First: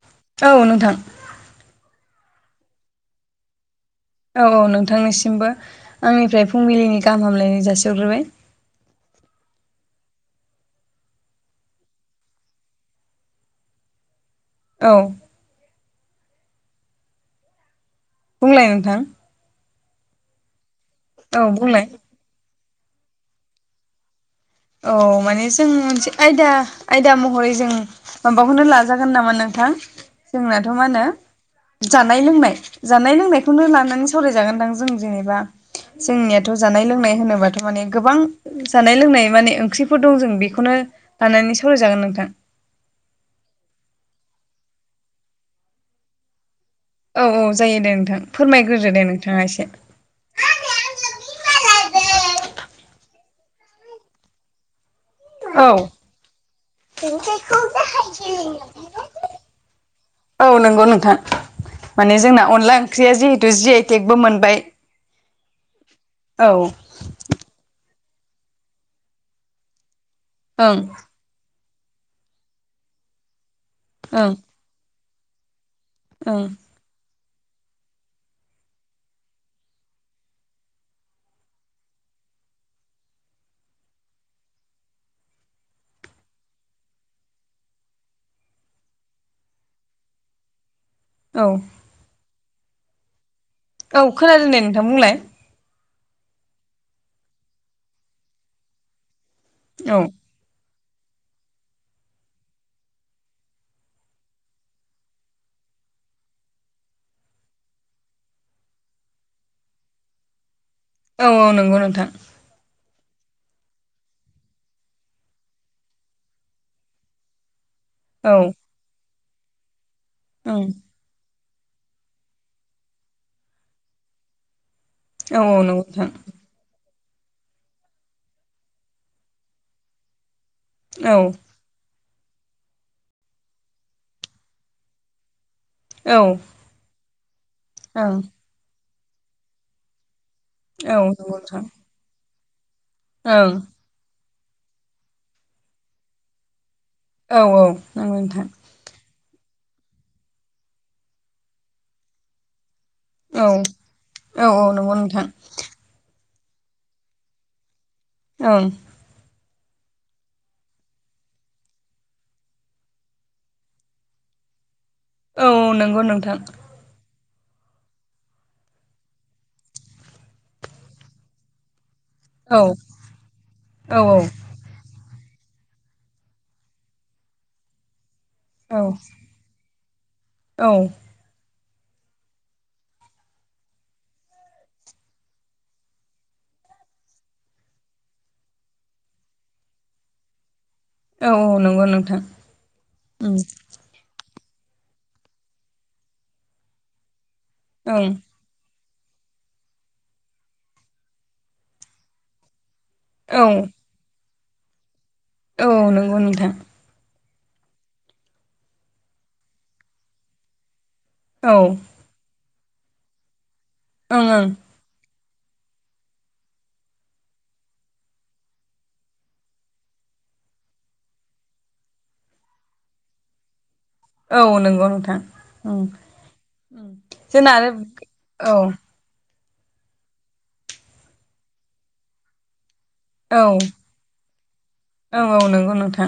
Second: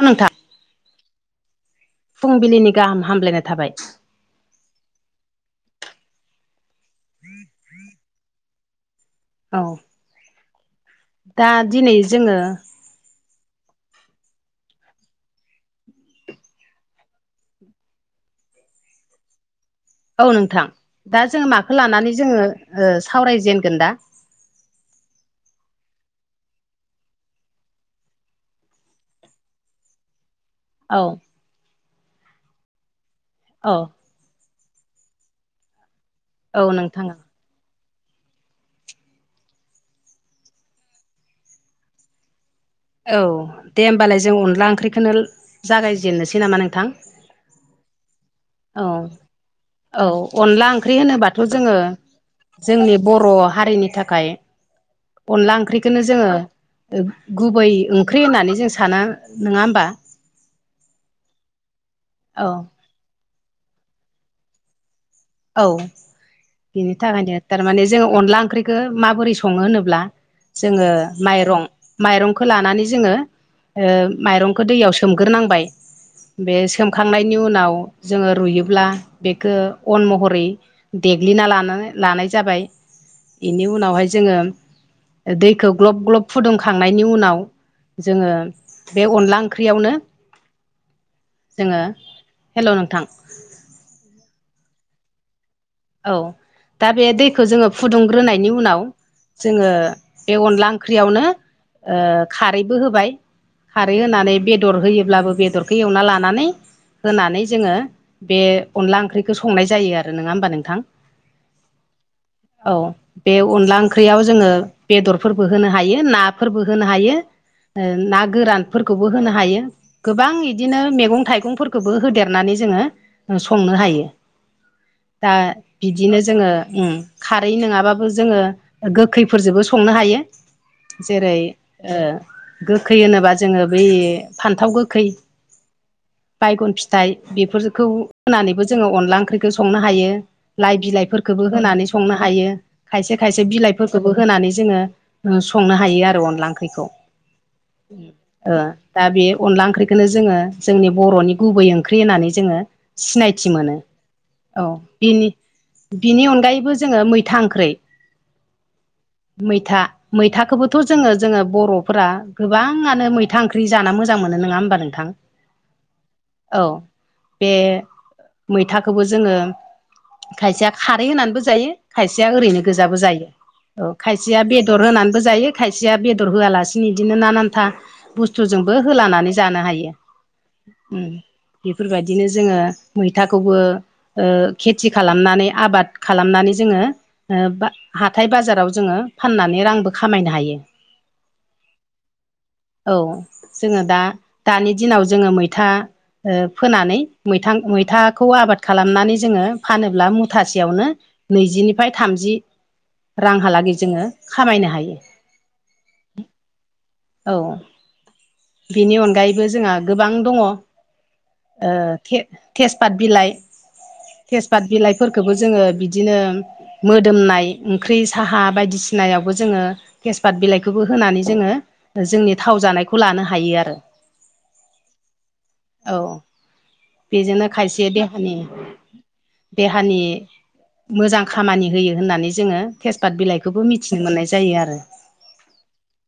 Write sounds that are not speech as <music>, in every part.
अ नोंथा औ नोंथां फुंबिलिनि गाहाम हामलायनाय थाबाय औ औ नोंथांनिसिमबो आंनिफ्राय फुंबिलिनि गाहाम हामलायनाय जासिहरग्रोबाय औ दा दिनै जोङो औ बुंलाय नोंथां औ नोंथां दा औ जोंङो माखौ बुंलाय लानानै जोङो सावरायजेनगोन दा औ माने जों मोनसे आयदा आयदा महरै जों माबाखौनो लाजागोन नामा नोंथां जोंना मा औ होनो जानाय लोंनाय जानाय लोंनायखौनो औ लानानै सावरायजागोनदां जों जेनेबा जोंनियाथ' औ जानाय नोंथां लोंनाय होनोबाथ' थारमाने गोबां जानाय लोंनाय माने ओंख्रिफोर दं जों बेखौनो लानानै सावरायजागोन नोंथां औ दे होमबालाय जों अनला ओंख्रिखौनो जागायजेननोसै नामा नोंथां औ औ जायो दे नोंथां औ फोरमायग्रोदो दे नोंथाङा एसे औ अनला ओंख्रि होनोबाथ' जोङो जोंनि बर' हारिनि थाखाय अनला औ ओंख्रिखौनो जोङो दिंखिखौ गुबै ओंख्रि गाहायथिं होननानै जों साना लिंहरदों नोङा होमबा औ नंगौ नोंथां माने जोंना अनला औ ओंख्रिया जिहेतु जि आइ टेकबो मोनबाय औ औ बिनि थाखायनो थारमाने जोङो अनला ओंख्रिखौ माबोरै सङो होनोब्ला ओं जोङो ओं बेखौ दैयाव सोमग्रोनांबाय ओं बे सोम खांनायनि उनाव जोङो रुयोब्ला बेखौ अन महरै देग्लिना ला लानाय जाबाय बेनि उनावहाय जोङो दैखौ ग्लब ग्लब फुदुंखांनायनि उनाव जोङो बे अनला ओंख्रियावनो औ जोङो हेल' नोंथां औ खोनादों नै नोंथां बुंलाय औ दा बे दैखौ जोङो फुदुंग्रोनायनि उनाव जोङो औ बे अनला ओंख्रियावनो ओ खारैबो होबाय खारै होनानै बेदर होयोब्लाबो बेदरखौ एवना लानानै होनानै जोङो बे अनला ओंख्रिखौ संनाय जायो आरो नङा होमबा नोंथां? औ औ नंगौ नोंथां। औ। बे अनला ओंख्रियाव जोङो बेदरफोरबो होनो हायो नाफोरबो होनो हायो। ना औ ओं गोरानफोरखौबो होनो हायो। गोबां औ इदिनो मैगं थाइगंफोर खौबो होदेरनानै जोङो संनो हायो। दा औ नंगौ नोंथां बिदिनो जोङो उ खारै नङाबाबो जोङो गोखैफोरजोंबो संनो हायो। औ जेरै ओ गोखै होनोबा जोङो बै फान्थाव गोखै औ। बैगन फिथाइ बेफोरखौ औ होनानैबो जोङो अनला ओंख्रिखौ संनो हायो। लाइ नंगौ बिलाइफोरखौबो नोंथां होनानै संनो हायो। खायसे खायसे ओं बिलाइ फोरखोबो होनानै जोङो संनो हायो आरो अनला ओंख्रिखौ। औ औ नंगौ नोंथां ओ। दा बे अनला ओंख्रिखोनो जोङो जोंनि बर'नि गुबै ओंख्रि होननानै जोङो औ सिनायथि मोनो। औ नंगौ बिनि नोंथां बिनि अनगायैबो जोङो मैथा ओंख्रै ओं। मैथा मैथाखौबोथ' जोङो जोङो बर'फोरा गोबाङानो मैथा ओंख्रि जाना मोजां मोनो नङा होमबा नोंथां? औ नंगौ नोंथां। अ बे मैथाखौबो जोङो खायसेया खारै होनानैबो जायो खायसेया औ ओरैनो औ गोजाबो जायो। अ खायसेया बेद बेदर होनानैबो जायो खायसेया बेदर होआलासिनो बिदिनो नानान्था बुस्थुजोंबो औ औ होलानानै जानो हायो। औ उ बेफोरबायदिनो जोङो मैथाखौबो ओ खेथि खालामनानै आबाद खालामनानै जोङो हाथाय बाजाराव जोङो फाननानै रांबो खामायनो हायो। औ औ नंगौ नोंथां। औ उम जोङो दा दानि दिनाव जोङो मैथा ओ फोनानै मैथा मैथाखौ औ आबाद खालामनानै जोङो फानोब्ला मुथासेयावनो नैजिनिफ्राय थामजि रांहालागै जोङो खामायनो हायो। औ नंगौ नोंथां। औ बिनि अनगायैबो जोंहा गोबां दङ ओ औ थे थेजपात बिलाइ ओं थेजपात बिलाइफोरखौबो जोङो बिदिनो मोदोमनाय ओंख्रि साहा बायदिसिनायावबो जोङो थेसपात बिलाइखौबो होनानै जोङो जोंनि थाव जानायखौ लानो हायो आरो। औ नंगौ नोंथां। ओं औ उम बेजोंनो जोंना आरो खायसे देहानि औ देहानि मोजां खामानि होयो होननानै जोङो थेसपात बिलाइखौबो मिथि मिथिनो मोननाय जायो आरो। औ औ नोंगौ नोंथां।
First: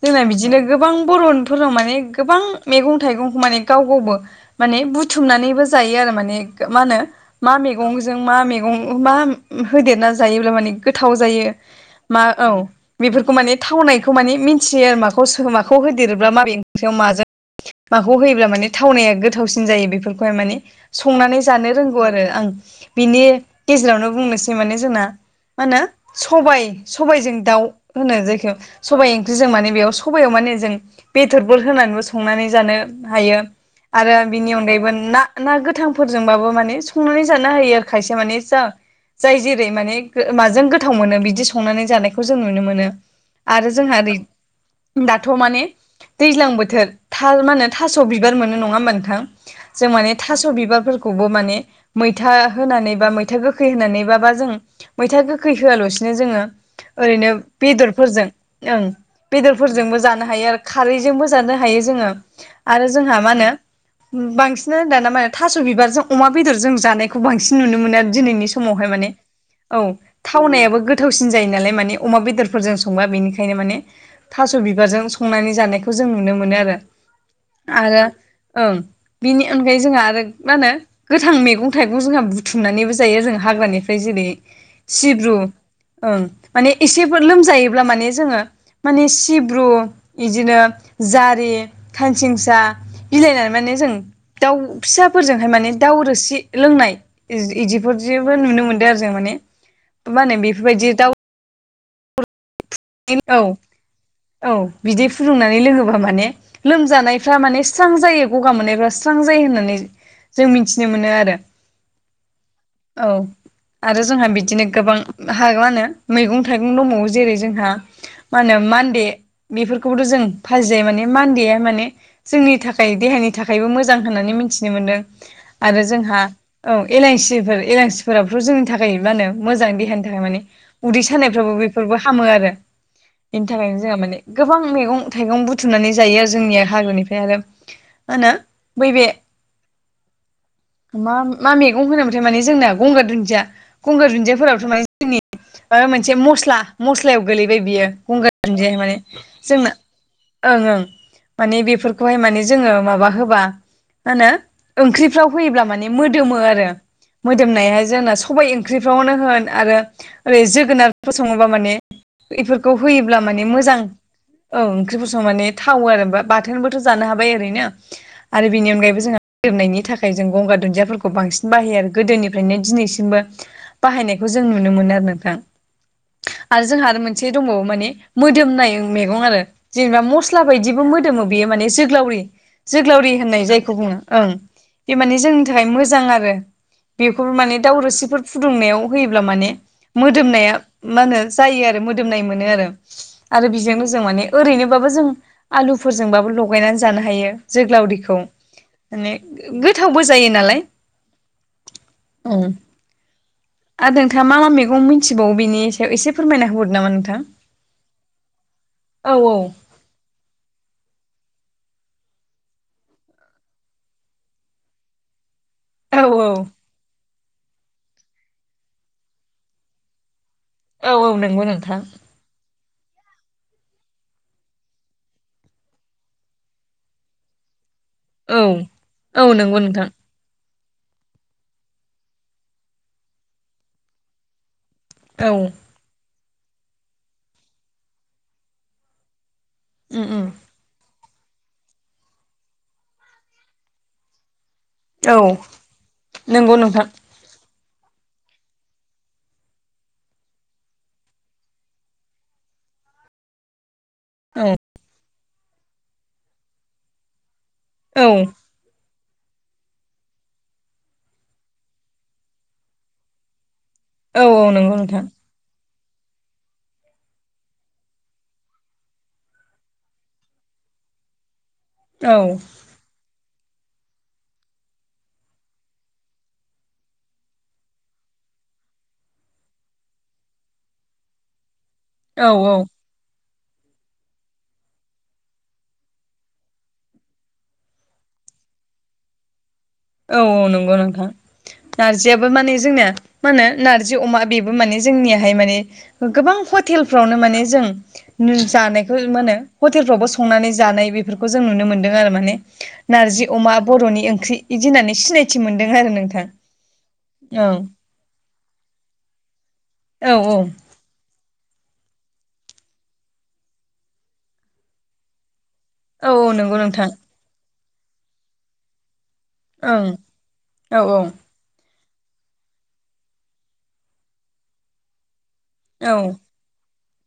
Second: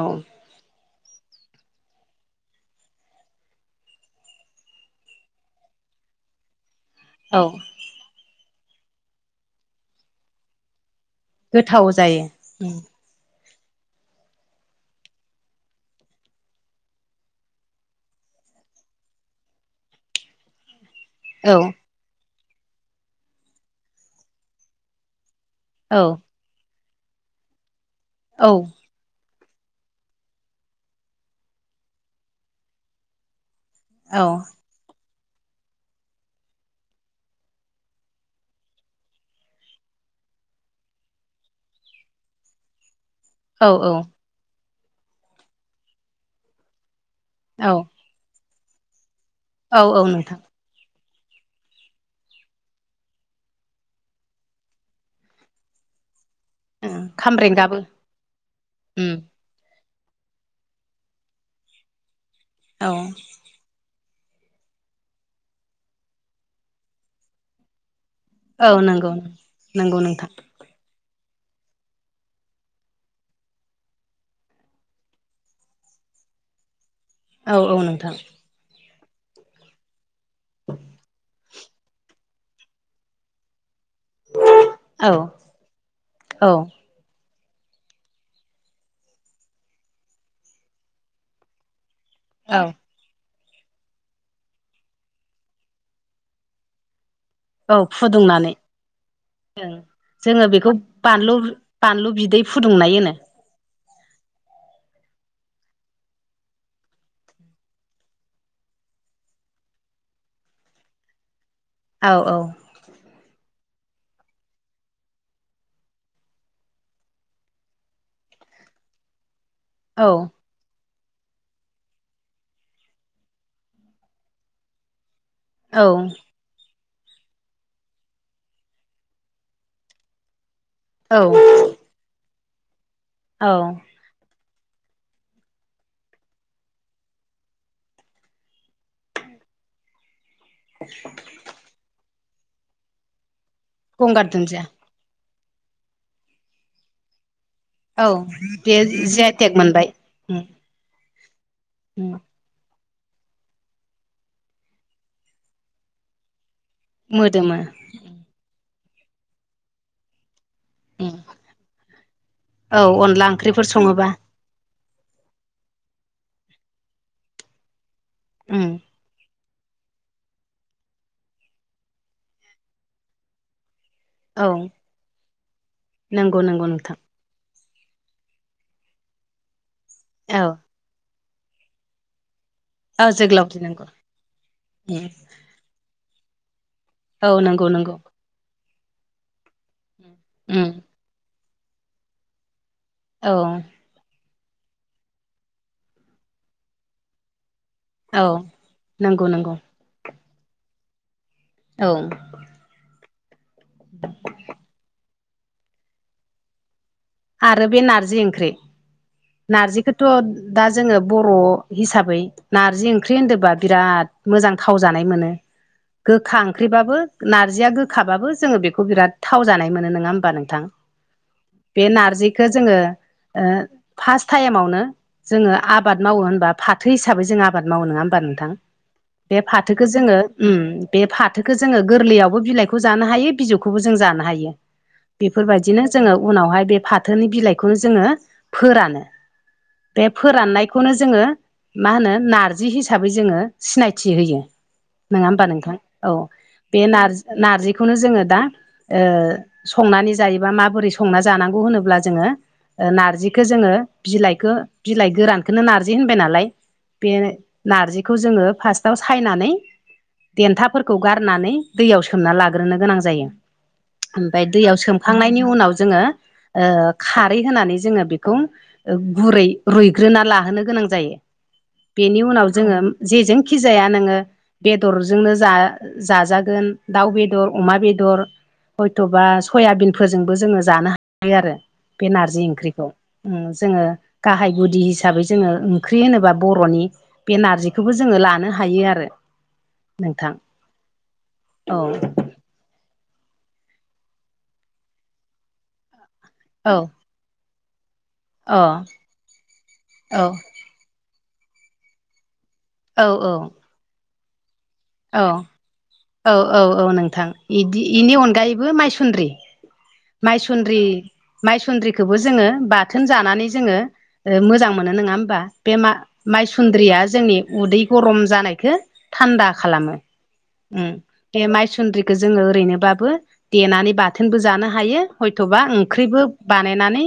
औ जोंना बिदिनो गोबां बर'फोरनाव माने गोबां मेगं थाइगंखौ माने गाव गावबो माने बुथुमनानैबो जायो आरो माने मा होनो औ मा मेगंजों मा मेगं मा होदेरना जायोब्ला माने गोथाव जायो गोथाव मा औ जायो बेफोरखौ माने थावनायखौ माने मिथियो आरो माखौ माखौ होदेरोब्ला माबै ओंख्रियाव माजों माखौ होयोब्ला माने थावनाया गोथावसिन जायो बेफोरखौहाय माने संनानै औ जानो रोंगौ आरो आं। बिनि गेजेरावनो बुंनोसै माने जोंना मा होनो औ। सबाइ सबाइजों दाउ होनो औ जायखौ सबाइ ओंख्रिजों माने बेयाव सबायाव माने जों बेदरफोर होनानैबो संनानै जानो हायो आरो औ बिनि अनगायैबो ना ना गोथांफोरजोंबाबो माने संनानै जानो हायो आरो खायसे माने जा जाय जेरै माने माजों गोथाव मोनो बिदि संनानै जानायखौ जों नुनो मोनो आरो औ जोंहा ओरै दाथ' माने दैज्लां बोथोर। थाल मा होनो औ थास' बिबार मोनो नङा होमबा नोंथां औ जों औ माने नोंथां थास' बिबारफोर खौबो माने मैथा होनानै बा मैथा गोखै होनानै बाबा जों मैथा गोखै होआल'सिनो जोंङो खामरे बेदरफोरजों ओं। बेदरफोरजोंबो जानो हायो आरो खारैजोंबो जानो हायो जोंङो आरो औ जोंहा मा होनो बांसिनानो दाना माने थास' बिबारजों अमा बेदरजों जानायखौ बांसिन नुनो मोनो आरो दिनैनि औ समावहाय माने। नंगौ औ नंगौ नोंथां थावनायाबो गोथावसिन जायो नालाय माने अमा बेदरफोरजों संबा बेनिखायनो माने थास' बिबारजों संनानै जानायखौ जों नुनो मोनो आरो। औ औ आरो नोंथां ओं बिनि अनगायै जोंहा आरो मा होनो गोथां मैगं थाइगं जोंहा बुथुमनानैबो जायो जों हाग्रानि ओमफ्राय जेरै औ सिब्रु ओं। औ माने एसेफोर लोमजायोब्ला माने जोंङो माने सिब्रु बिदिनो जारि खानसिंसा औ बिलायनानै माने जों दाउ फिसाफोरजोंहाय माने दाउ रोसि लोंनाय इदि औ इदिफोर जेबो फुदुंनानै नुनो मोनदों आरो जों माने मा होनो जोङो बेखौ बेफोरबायदि दाउ <unintelligible> बानलु बिदै फुदुंनाय होनो औ औ बिदै फुदुंनानै लोङोबा माने लोमजानायफ्रा माने स्रां जायो गगा मोननायफ्रा स्रां जायो होननानै जों मिथिनो मोनो आरो। औ औ। औ। आरो जोंहा बिदिनो गोबां हा मा होनो मैगं थाइगं दंबावो जेरै जोंहा मा होनो मान्दे औ बेफोरखौबोथ' जों फाजि जायो माने मान्देया माने जोंनि थाखाय देहानि थाखायबो मोजां होननानै मिथिनो मोनदों औ आरो जोंहा औ एलाइसिफोर एलाइसिफोराबोथ' जोंनि थाखाय मा होनो मोजां देहानि थाखाय माने उदै औ सानायफ्राबो बेफोरबो हामो आरो। बेनि औ थाखायनो जोंहा माने गोबां मैगं थाइगं बुथुमनानै जायो आरो जोंनिया हाग्रानिफ्राय आरो। मा होनो बै बे <inaudible> मा मा मैगं होनोमोनथाय माने जोंना गंगार दुन्दिया गंगार दुन्दियाफोरावथ' माने जोंनि माबा मोनसे मस्ला मस्लायाव गोलै बेयो औ गंगार दुनदिया बे माने जि आइ टेक जों मोनबाय उम ओं ओं माने बेफोरखौहाय उम माने जोङो माबा होबा माहोनो ओंख्रिफ्राव होयोब्ला माने मोदोमो आरो। मोदोमो मोदोमनाया जोंना सबाइ ओंख्रिफ्रावनो होन आरो ओरै जोगोनारफोर उम सङोबा माने बेफोरखौ औ होयोब्ला अनला माने ओंख्रिफोर मोजां। सङोबा औ ओंख्रिबो संनानै थावो आरो बाथोनबोथ' जानो हाबाय ओरैनो आरो उम बेनि अनगायैबो जोंहा गोरोबनायनि थाखाय जों गंगार दुन्दियाफोरखौ बांसिन बाहायो आरो गोदोनिफ्रायनो दिनैसिमबो बाहायनाय खौ जों औ नुनो मोनो नोंथां। नंगौ आरो नंगौ जोंहा नोंथां आरो मोनसे दंबावो माने मोदोमनाय मेगं आरो जेनेबा मसला औ बायदिबो मोदोम बेयो माने जोग्लावरि औ जोग्लावरि होननाय जायखौ नंगौ बुङो ओं बे उम माने जोंनि नि थाखाय मोजां आरो बेफोर औ माने नंगौ नंगौ दावरोसिफोर फुदुंनायाव होयोब्ला माने मोदोमनाया उम मा होनो जायो आरो। मोदोमनाय मोनो आरो औ आरो बेजोंनो जों माने ओरैनो बाबो जों आलुफोरजोंबाबो लगायनानै जानो हायो जोंगलारि ओव औ माने नंगौ नंगौ गोथावबो जायो नालाय। औ उम आरो नोंथांङा मा मा मैगं मिथिबावो बेनि सायाव एसे फोरमायना हरदों? नामा नोंथां? आरो बे नारजि ओंख्रि औ औ नारजिखौ थ' दा जोंङो बर' हिसाबै नार्जि ओंख्रि होनो बा बिराद मोजां गोथाव जानाय मोनो। औ गोखा ओंख्रिबाबो नारजिया गोखाबाबो जोंङो बेखौ बिराद गोथाव जानाय मोनो नंङा होमबा नोंथां? औ औ नंगौ नोंथां। बे नारजिखो जोंङो ओ फार्स्ट टाइमावनो जोंङो आबाद मावो होनबा फाथो हिसाबै जों आबाद मावो नंङा होमबा? होमबा औ नोंथां औ बे नंगौ नोंथां फाथोखो जोंङो उम बे फाथोखो जोंङो गोरलैयावबो बिलाइखौ जानो हायो बिजौखौबो जों जानो हायो। औ उम बेफोरबायदिनो जोंङो उनावहाय बे फाथोनि बिलाइखौनो जोंङो फोरानो। बे उम फोराननाय खौनो जोंङो मा होनो नारजि हिसाबै जोंङो सिनायथि होयो। औ नंङा होमबा नोंथां? औ नंगौ बे नोंथां नारजि नारजि खोवनो जोंङो दा संनानै जायोबा माबोरै संनानै जानांगौ होनोब्ला जोंङो नारजिखौ जोंङो औ बिलाइखौ बिलाइ गोरानखौ नार्जि होनबाय नालाय बे औ नार्जिखौ जोंङो फार्स्टआव सायनानै देन्थाफोरखौ गारनानै दैयाव सोमना लाग्रोनो गोनां जायो। औ औ ओमफ्राय नंगौ दैयाव नोंथां सोमखांनायनि उनाव जोंङो खारै होनानै जोंङो बेखौ गुरै रुइग्रोना लाहोनो गोनां जायो। औ बेनि उनाव जोंङो जेजोंखि जाया नोंङो बेदरजोंनो जाजागोन दाउ बेदर अमा बेदर-' हयथ'बा सयाबिनफोर जोंबो जोंङो जानो हाबायो आरो बे औ नारजि ओंख्रिखौ-' जोंङो गाहाय गुदि हिसाबै जोंङो ओंख्रि होनोब्ला बर'नि बे नारजिखौबो जोंङो लानो हायो आरो। औव नोंथां औव नंगौ नोंथां औ नारजियाबो माने जोंनिया मा होनो नारजि अमा बे माने जोंनियाहाय माने गोबां औ हटेलफ्रावनो माने जों अ जानायखौ मा होनो हटेलफ्रावबो औ संनानै जानाय बेफोरखौ जों नुनो मोनदों आरो माने। औ नारजि अमा बर'नि ओंख्रि इदि होननानै औ सिनायथि मोनदों आरो नोंथां औ औ औ नोंथां औ बिदि बेनि अनगायैबो माइसुन्द्रि औ औ माइसन्द्रि-' माइसुन्द्रिखौबो जोंङो बाथोन जानानै जोंङो मोजां मोनो नंङा होमबा। बे मा औ औ नंगौ नोंथां माइसुन्द्रिया जोंनि उदै गरम जानायखौ थान्दा खालामो। ओं औ बे माइसुन्द्रिखौ जोंङो ओरैनोबाबो देनानै बाथोनबो जानो हायो। हयथ'बा औ ओंख्रिबो बानायनानै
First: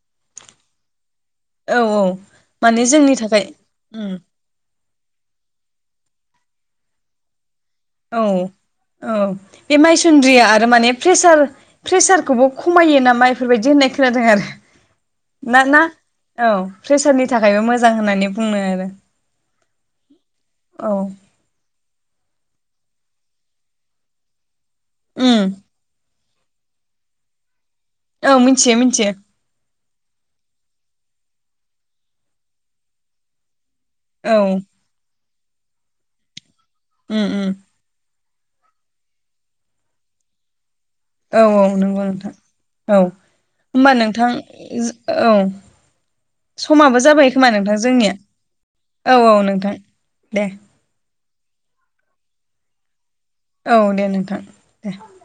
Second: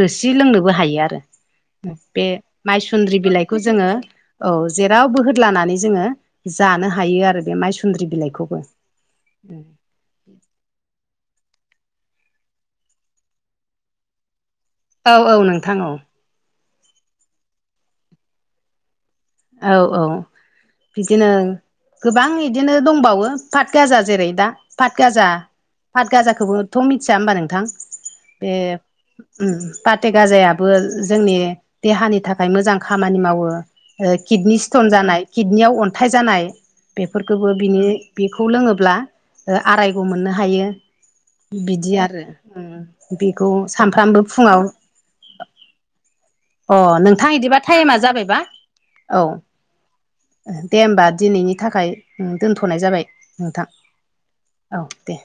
रोसि लोंनोबो हायो आरो। औ बे माने जोंनि माइसुन्द्रि थाखाय बिलाइखौ जोंङो उम औ जेराव बोहदलानानै जोंङो जानो हायो आरो बे माइ औ औ बे माइ सुन्द्रिया आरो माने प्रेसार प्रेसारखौबो खमायो ना माफोरबायदि होननाय खोनादों आरो? औ औ ना नोंथां ना औ औ प्रेसारनि थाखायबो मोजां होननानै बुंनो आरो। औ औ औ बिदिनो। गोबां इदिनो दंबावो पातगाजा जेरै दा पाटगाजा। उम पाट गाजाखौबोथ' मिथिया होमबा नोंथां? औ मिथिययो मिथिययो। फाथे गाजायाबो जोंनि देहानि थाखाय मोजां खामानि मावो। औ किडनि उम स्टन जानाय किडनियाव अन्थाइ जानाय बेफोरखौबो उम बिनि बेखौ लोङोब्ला आरायग' मोननो हायो। औ औ बिदि नंगौ आरो नोंथां औ बेखौ होमबा सानफ्रामबो नोंथां फुङाव औ। अ समाबो जाबाय खोमा इदिबा नोंथां टाइमा जोंनिया जाबायबा औ औ नोंथां दे। दे होमबा दिनैनि थाखाय दोनथ'नाय जाबाय नोंथां औ दे नोंथां औ दे।